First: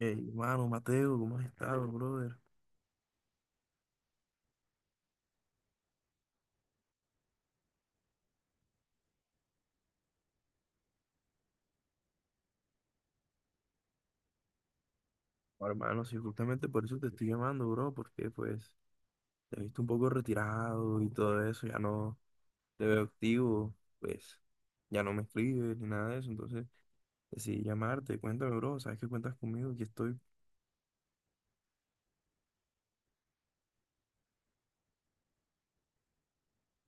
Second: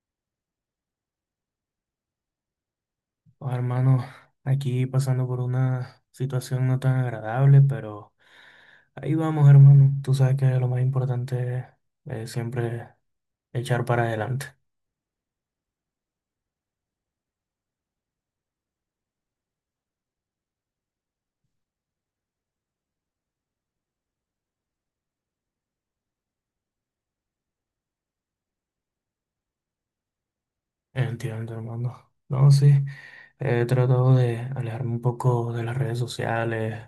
Hey, hermano, Mateo, ¿cómo has estado, brother? Oh, hermano, aquí pasando por una situación no tan agradable, pero ahí vamos, hermano. Tú sabes que lo más importante es siempre echar para adelante. Oh, hermano, sí, justamente por eso te estoy llamando, bro, porque pues te he visto un poco retirado y todo eso, ya no te veo activo, pues ya no me escribes ni nada de eso, entonces decidí llamarte, cuéntame, bro, sabes que cuentas conmigo, que estoy. Entiendo, hermano. No, sí, he tratado de alejarme un poco de las redes sociales.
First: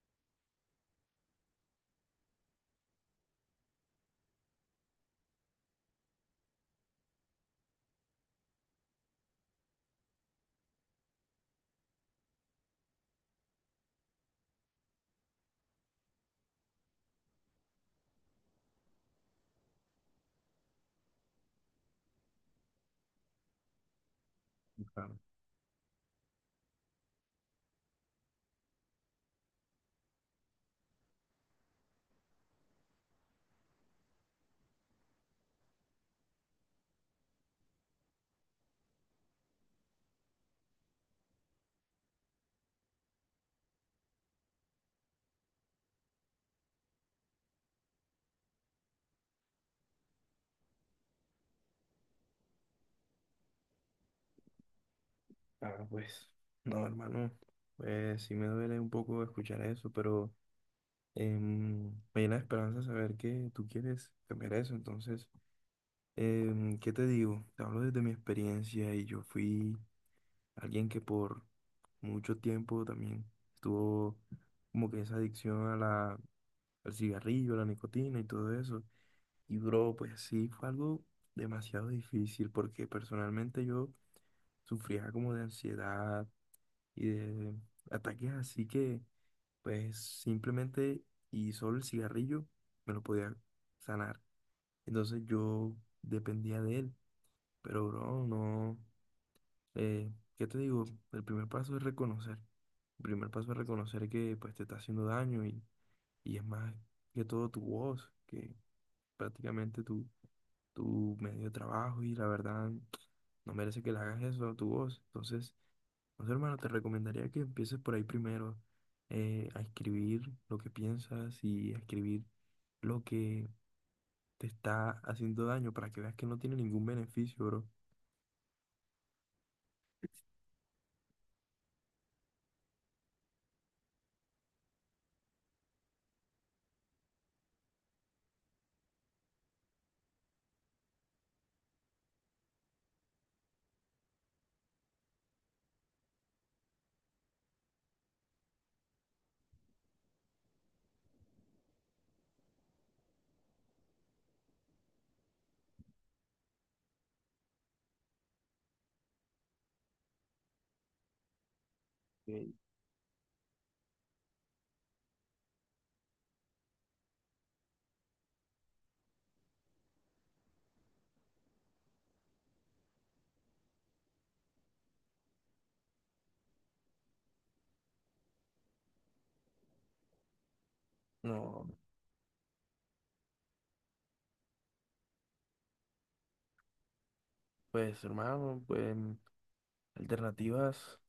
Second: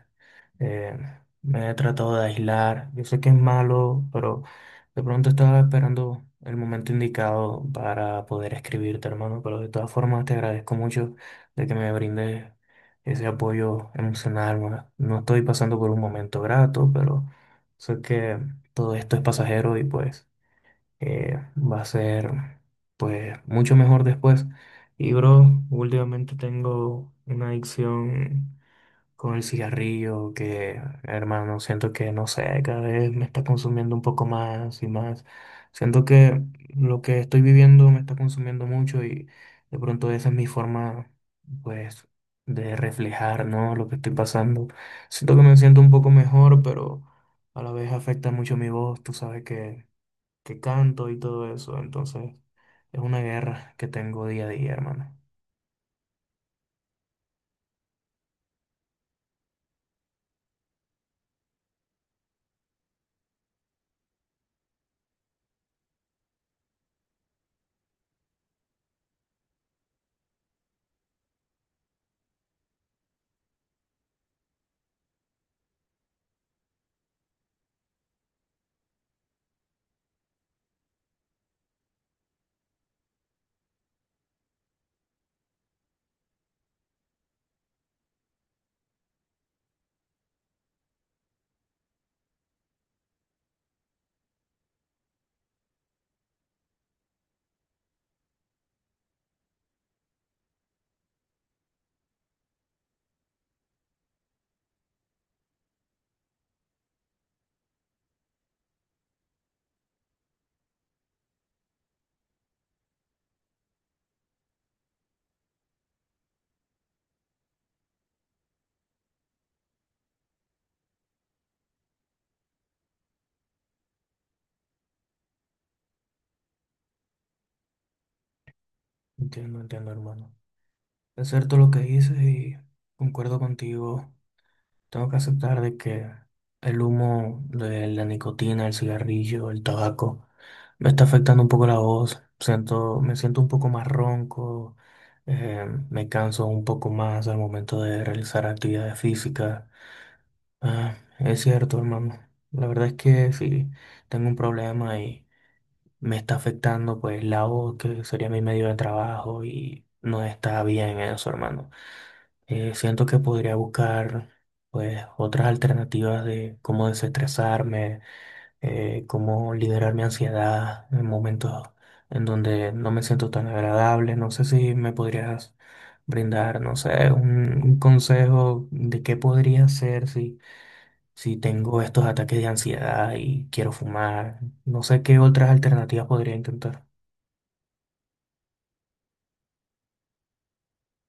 Eh, Me he tratado de aislar. Yo sé que es malo, pero de pronto estaba esperando el momento indicado para poder escribirte, hermano. Pero de todas formas te agradezco mucho de que me brindes ese apoyo emocional. No estoy pasando por un momento grato, pero sé que todo esto es pasajero y pues va a ser pues mucho mejor después. Ah, Y bro, últimamente tengo una adicción con el cigarrillo, que hermano, siento que no sé, cada vez me está consumiendo un poco más y más. Siento que lo que estoy viviendo me está consumiendo mucho y de pronto esa es mi forma, pues, de reflejar, ¿no? Lo que estoy pasando. Siento que me siento un poco mejor, pero a la vez afecta mucho mi voz, tú sabes que canto y todo eso, entonces es una guerra que tengo día a día, hermano. Pues, no, hermano, pues sí me duele un poco escuchar eso, pero em, me llena de esperanza saber que tú quieres cambiar eso, entonces. ¿Qué te digo? Te hablo desde mi experiencia y yo fui alguien que por mucho tiempo también estuvo como que esa adicción a al cigarrillo, a la nicotina y todo eso. Y bro, pues sí, fue algo demasiado difícil porque personalmente yo sufría como de ansiedad y de ataques así que pues simplemente y solo el cigarrillo me lo podía sanar. Entonces yo dependía de él, pero bro, no. Eh, ¿Qué te digo? El primer paso es reconocer. El primer paso es reconocer que pues te está haciendo daño y es más que todo tu voz, que prácticamente tu medio de trabajo y la verdad no merece que le hagas eso a tu voz. Entonces, no sé, hermano, te recomendaría que empieces por ahí primero a escribir lo que piensas y a escribir lo que te está haciendo daño para que veas que no tiene ningún beneficio, bro. Entiendo, entiendo, hermano. Es cierto lo que dices y concuerdo contigo. Tengo que aceptar de que el humo de la nicotina, el cigarrillo, el tabaco, me está afectando un poco la voz. Siento, me siento un poco más ronco, eh, me canso un poco más al momento de realizar actividades físicas. Ah, es cierto, hermano. La verdad es que sí, tengo un problema y me está afectando pues la voz, que sería mi medio de trabajo y no está bien eso, hermano. Ok, Siento que podría buscar pues otras alternativas de cómo desestresarme, cómo liderar mi ansiedad en momentos en donde no me siento tan agradable. No sé si me podrías brindar, no sé, un consejo de qué podría hacer si, si no, tengo estos ataques de ansiedad y quiero fumar. No sé qué otras alternativas podría intentar. pues hermano, pues... Alternativas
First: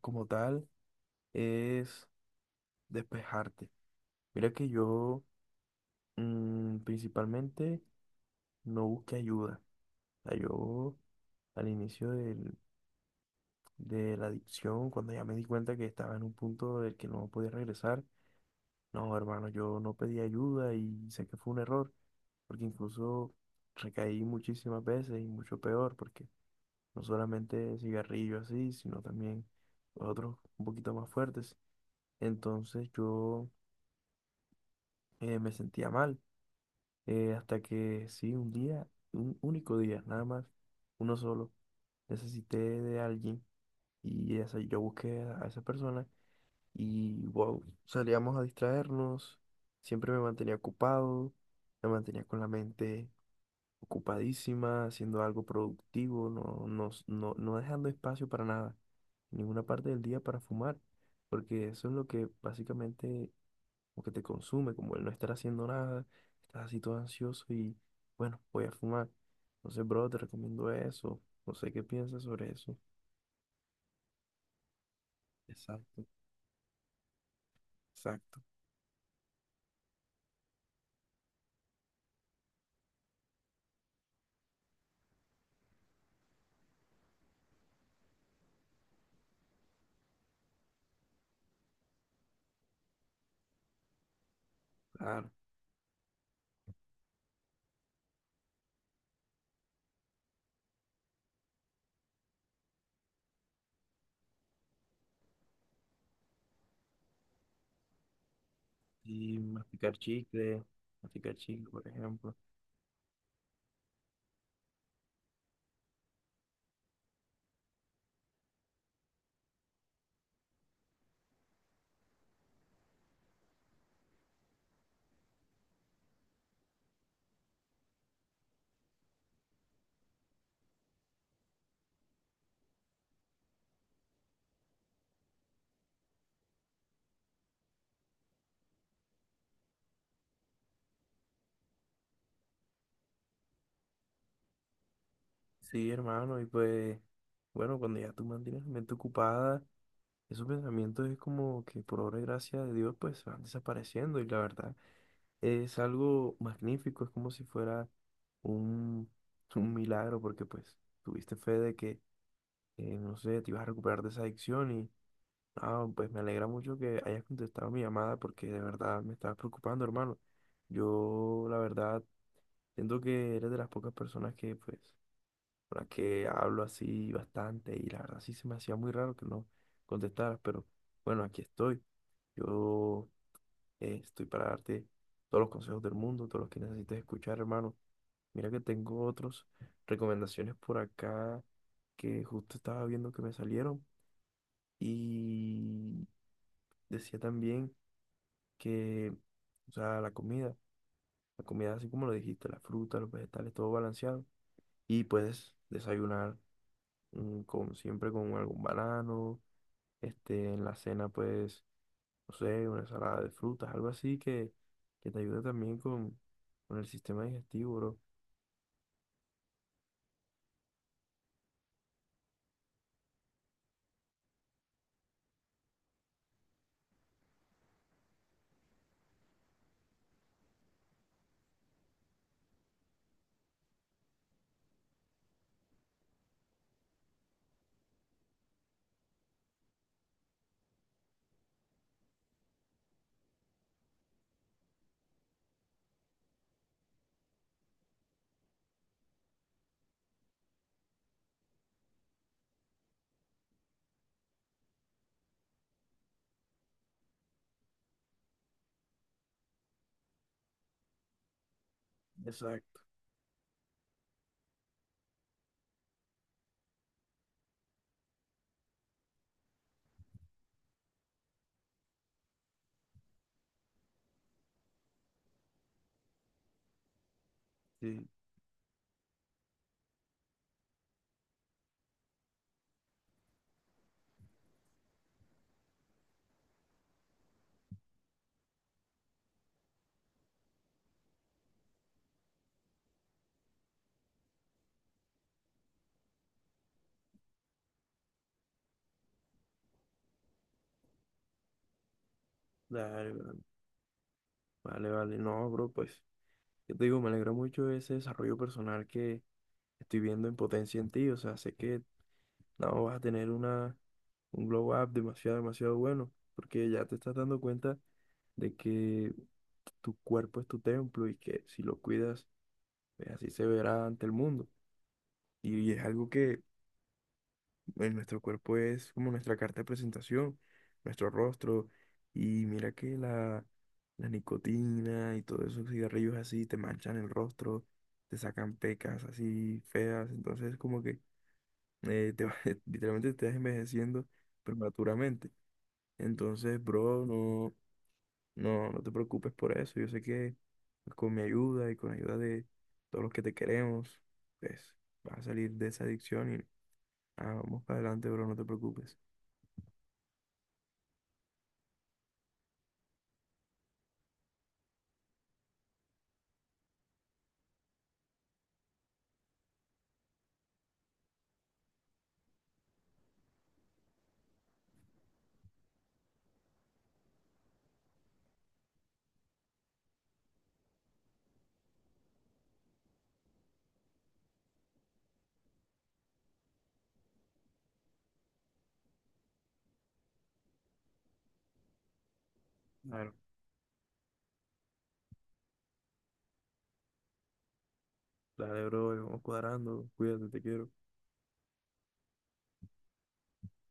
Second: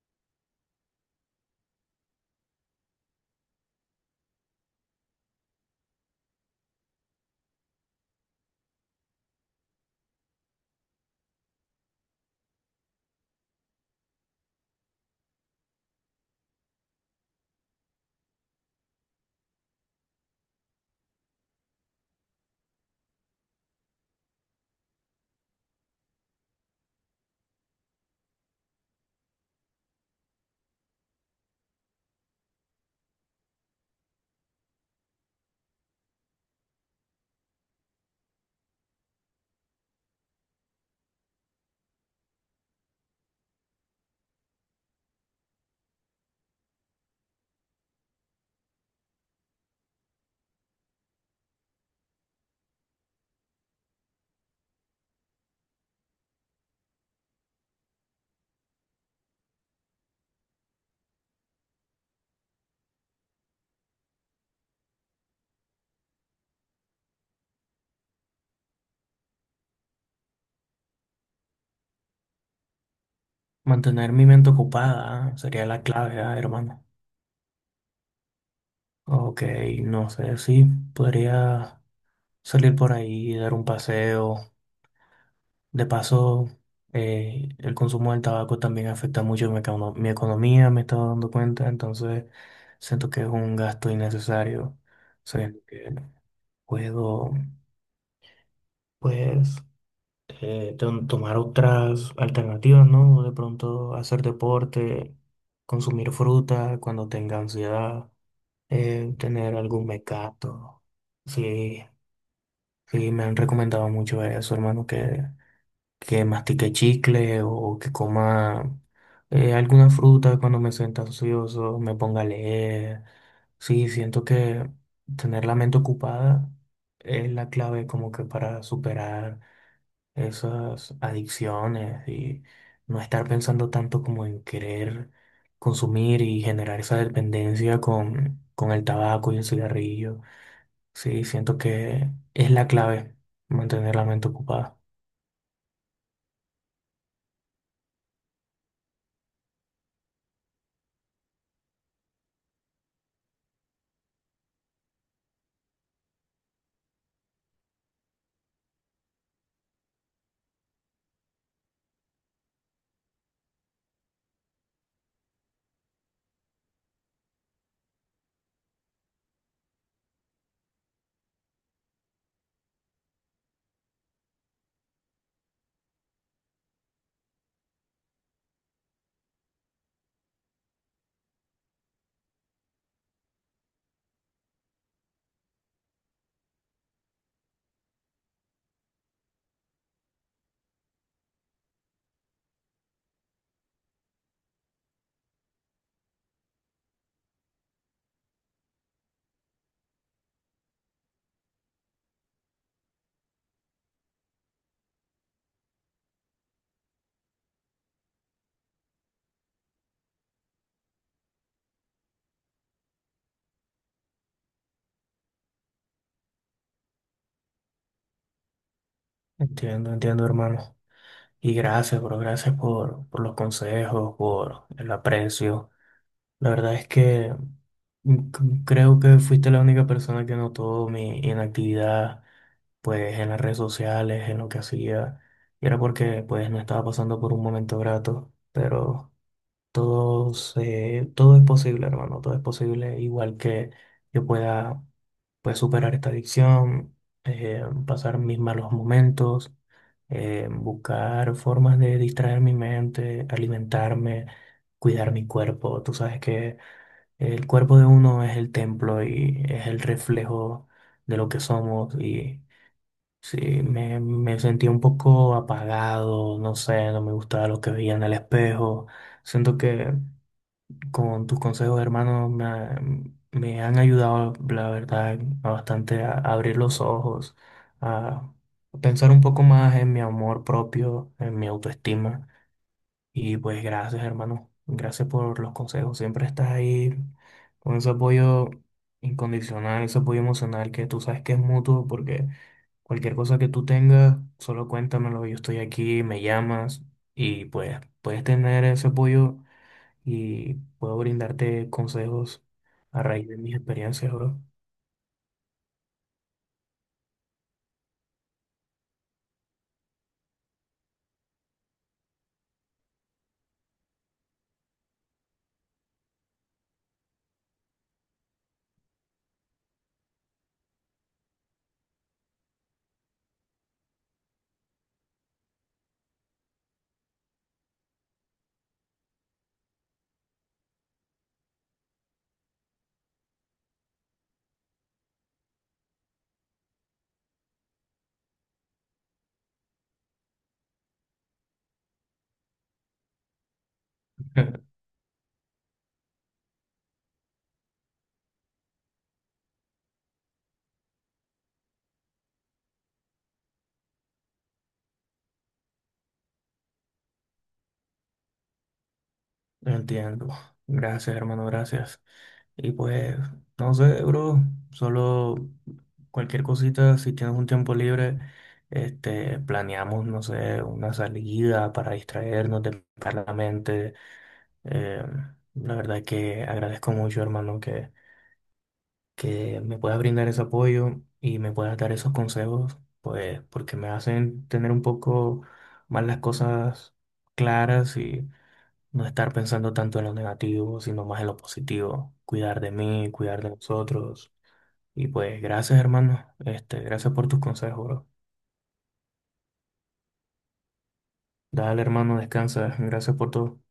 como tal es despejarte. Mira que yo principalmente no busqué ayuda. O sea, yo al de la adicción, cuando ya me di cuenta que estaba en un punto del que no podía regresar, no, hermano, yo no pedí ayuda y sé que fue un error, porque incluso recaí muchísimas veces y mucho peor, porque no solamente cigarrillo así, sino también otros un poquito más fuertes. Entonces yo me sentía mal. Eh, hasta que sí, un día, un único día, nada más, uno solo, necesité de alguien y esa, yo busqué a esa persona y wow, salíamos a distraernos. Siempre me mantenía ocupado, me mantenía con la mente ocupadísima, haciendo algo productivo, no dejando espacio para nada, en ninguna parte del día para fumar, porque eso es lo que básicamente como que te consume, como el no estar haciendo nada, estás así todo ansioso y bueno, voy a fumar. Entonces, bro, te recomiendo eso. No sé qué piensas sobre eso. Mantener mi mente ocupada sería la Exacto, clave, ah, hermano. exacto. Ok, no sé si podría salir por ahí, dar un paseo. De paso, el consumo del tabaco también afecta mucho mi, mi economía, me he estado dando cuenta, entonces siento que es un gasto innecesario. Claro. Siento que puedo, pues, tomar otras alternativas, ¿no? De pronto hacer deporte, consumir fruta cuando tenga ansiedad, Y tener algún mecato. masticar chicle, Sí, por ejemplo. sí, me han recomendado mucho eso, hermano, que mastique chicle o que coma alguna fruta cuando me sienta ansioso, me ponga a leer. Sí, siento que tener la mente ocupada es la clave como que para superar esas adicciones y no estar pensando tanto como en querer consumir y generar esa dependencia con el tabaco y el cigarrillo. Sí, siento que es la clave mantener la mente ocupada. Sí, hermano, y pues, bueno, cuando ya tú mantienes la mente ocupada, esos pensamientos es como que por obra y gracia de Dios, pues se van desapareciendo y la verdad. Es algo magnífico, es como si fuera un, un milagro, porque pues tuviste fe de no sé, te ibas a recuperar de esa adicción ah, pues me alegra mucho que hayas contestado mi llamada porque de verdad me estabas preocupando, hermano. Yo, la verdad, siento que eres de las pocas personas que, pues, con las que hablo así bastante y la verdad sí se me hacía muy raro que no contestaras, pero bueno, aquí estoy. Yo Estoy para darte todos los consejos del mundo, todos los que necesites escuchar, hermano. Mira que tengo otros recomendaciones por acá que justo estaba viendo que me salieron. Y decía también que, o sea, la comida así como lo dijiste, la fruta, los vegetales, todo balanceado. Y puedes desayunar siempre con algún banano. Este, en la cena, pues no sé, una ensalada de frutas, algo así que te ayude también con el sistema digestivo, bro. Entiendo, entiendo, hermano. Y gracias, bro, gracias por los consejos, por el aprecio. La verdad es que creo que fuiste la única persona que notó mi inactividad, pues en las redes sociales, en lo que hacía. Y era porque pues no estaba pasando por un momento grato, pero todo, todo es posible, hermano, todo es posible, igual que yo pueda pues, superar esta adicción, pasar mis malos momentos, buscar formas de distraer mi mente, alimentarme, cuidar mi cuerpo. Tú sabes que el cuerpo de uno es el templo y es el reflejo de lo que somos y Exacto. sí, me sentí un poco apagado, no sé, no me gustaba lo que veía en el espejo. Siento que... Con tus consejos, hermano, me, me han ayudado, la verdad, a bastante a abrir los ojos, Sí, a pensar un poco más en mi amor propio, en mi autoestima. Y pues gracias, hermano. Gracias por los consejos. Siempre estás ahí con ese apoyo incondicional, ese apoyo emocional que tú sabes que es mutuo, porque cualquier cosa que tú tengas, solo cuéntamelo. Yo estoy aquí, me llamas y pues puedes tener ese apoyo y puedo brindarte consejos a dale, raíz bro. de mis experiencias, bro. Vale, vale. No, bro, pues, yo te digo, me alegra mucho ese desarrollo personal que estoy viendo en potencia en ti. O sea, sé que no vas a tener un glow up demasiado, demasiado bueno, porque ya te estás dando cuenta de que tu cuerpo es tu templo y que si lo cuidas, pues así se verá ante el mundo. Y es algo que pues, nuestro cuerpo es como nuestra carta de presentación, nuestro rostro, y mira que la nicotina y todos esos cigarrillos así te manchan el rostro, te sacan pecas así feas, entonces como que eh, te, va- literalmente te estás envejeciendo prematuramente. Entonces, bro, no te preocupes por eso, yo sé que pues, con mi ayuda y con la ayuda de todos los que te queremos, pues vas a salir de esa adicción y ah, vamos para adelante, bro, no te preocupes. Entiendo. Gracias, hermano, gracias. Y pues, no sé, bro, solo cualquier cosita, si tienes un tiempo libre, este, planeamos, no sé, una salida para distraernos de la mente. Eh, la verdad que agradezco mucho, hermano, que me puedas brindar ese apoyo y me puedas dar esos consejos, pues porque me hacen tener un poco más las cosas claras y no estar pensando tanto en lo negativo, sino más en lo positivo, cuidar de mí, cuidar de nosotros. Y pues gracias, hermano. Este, gracias por tus consejos, bro. Dale, bro, vamos cuadrando. Cuídate, te quiero. Dale, hermano, descansa. Gracias por todo.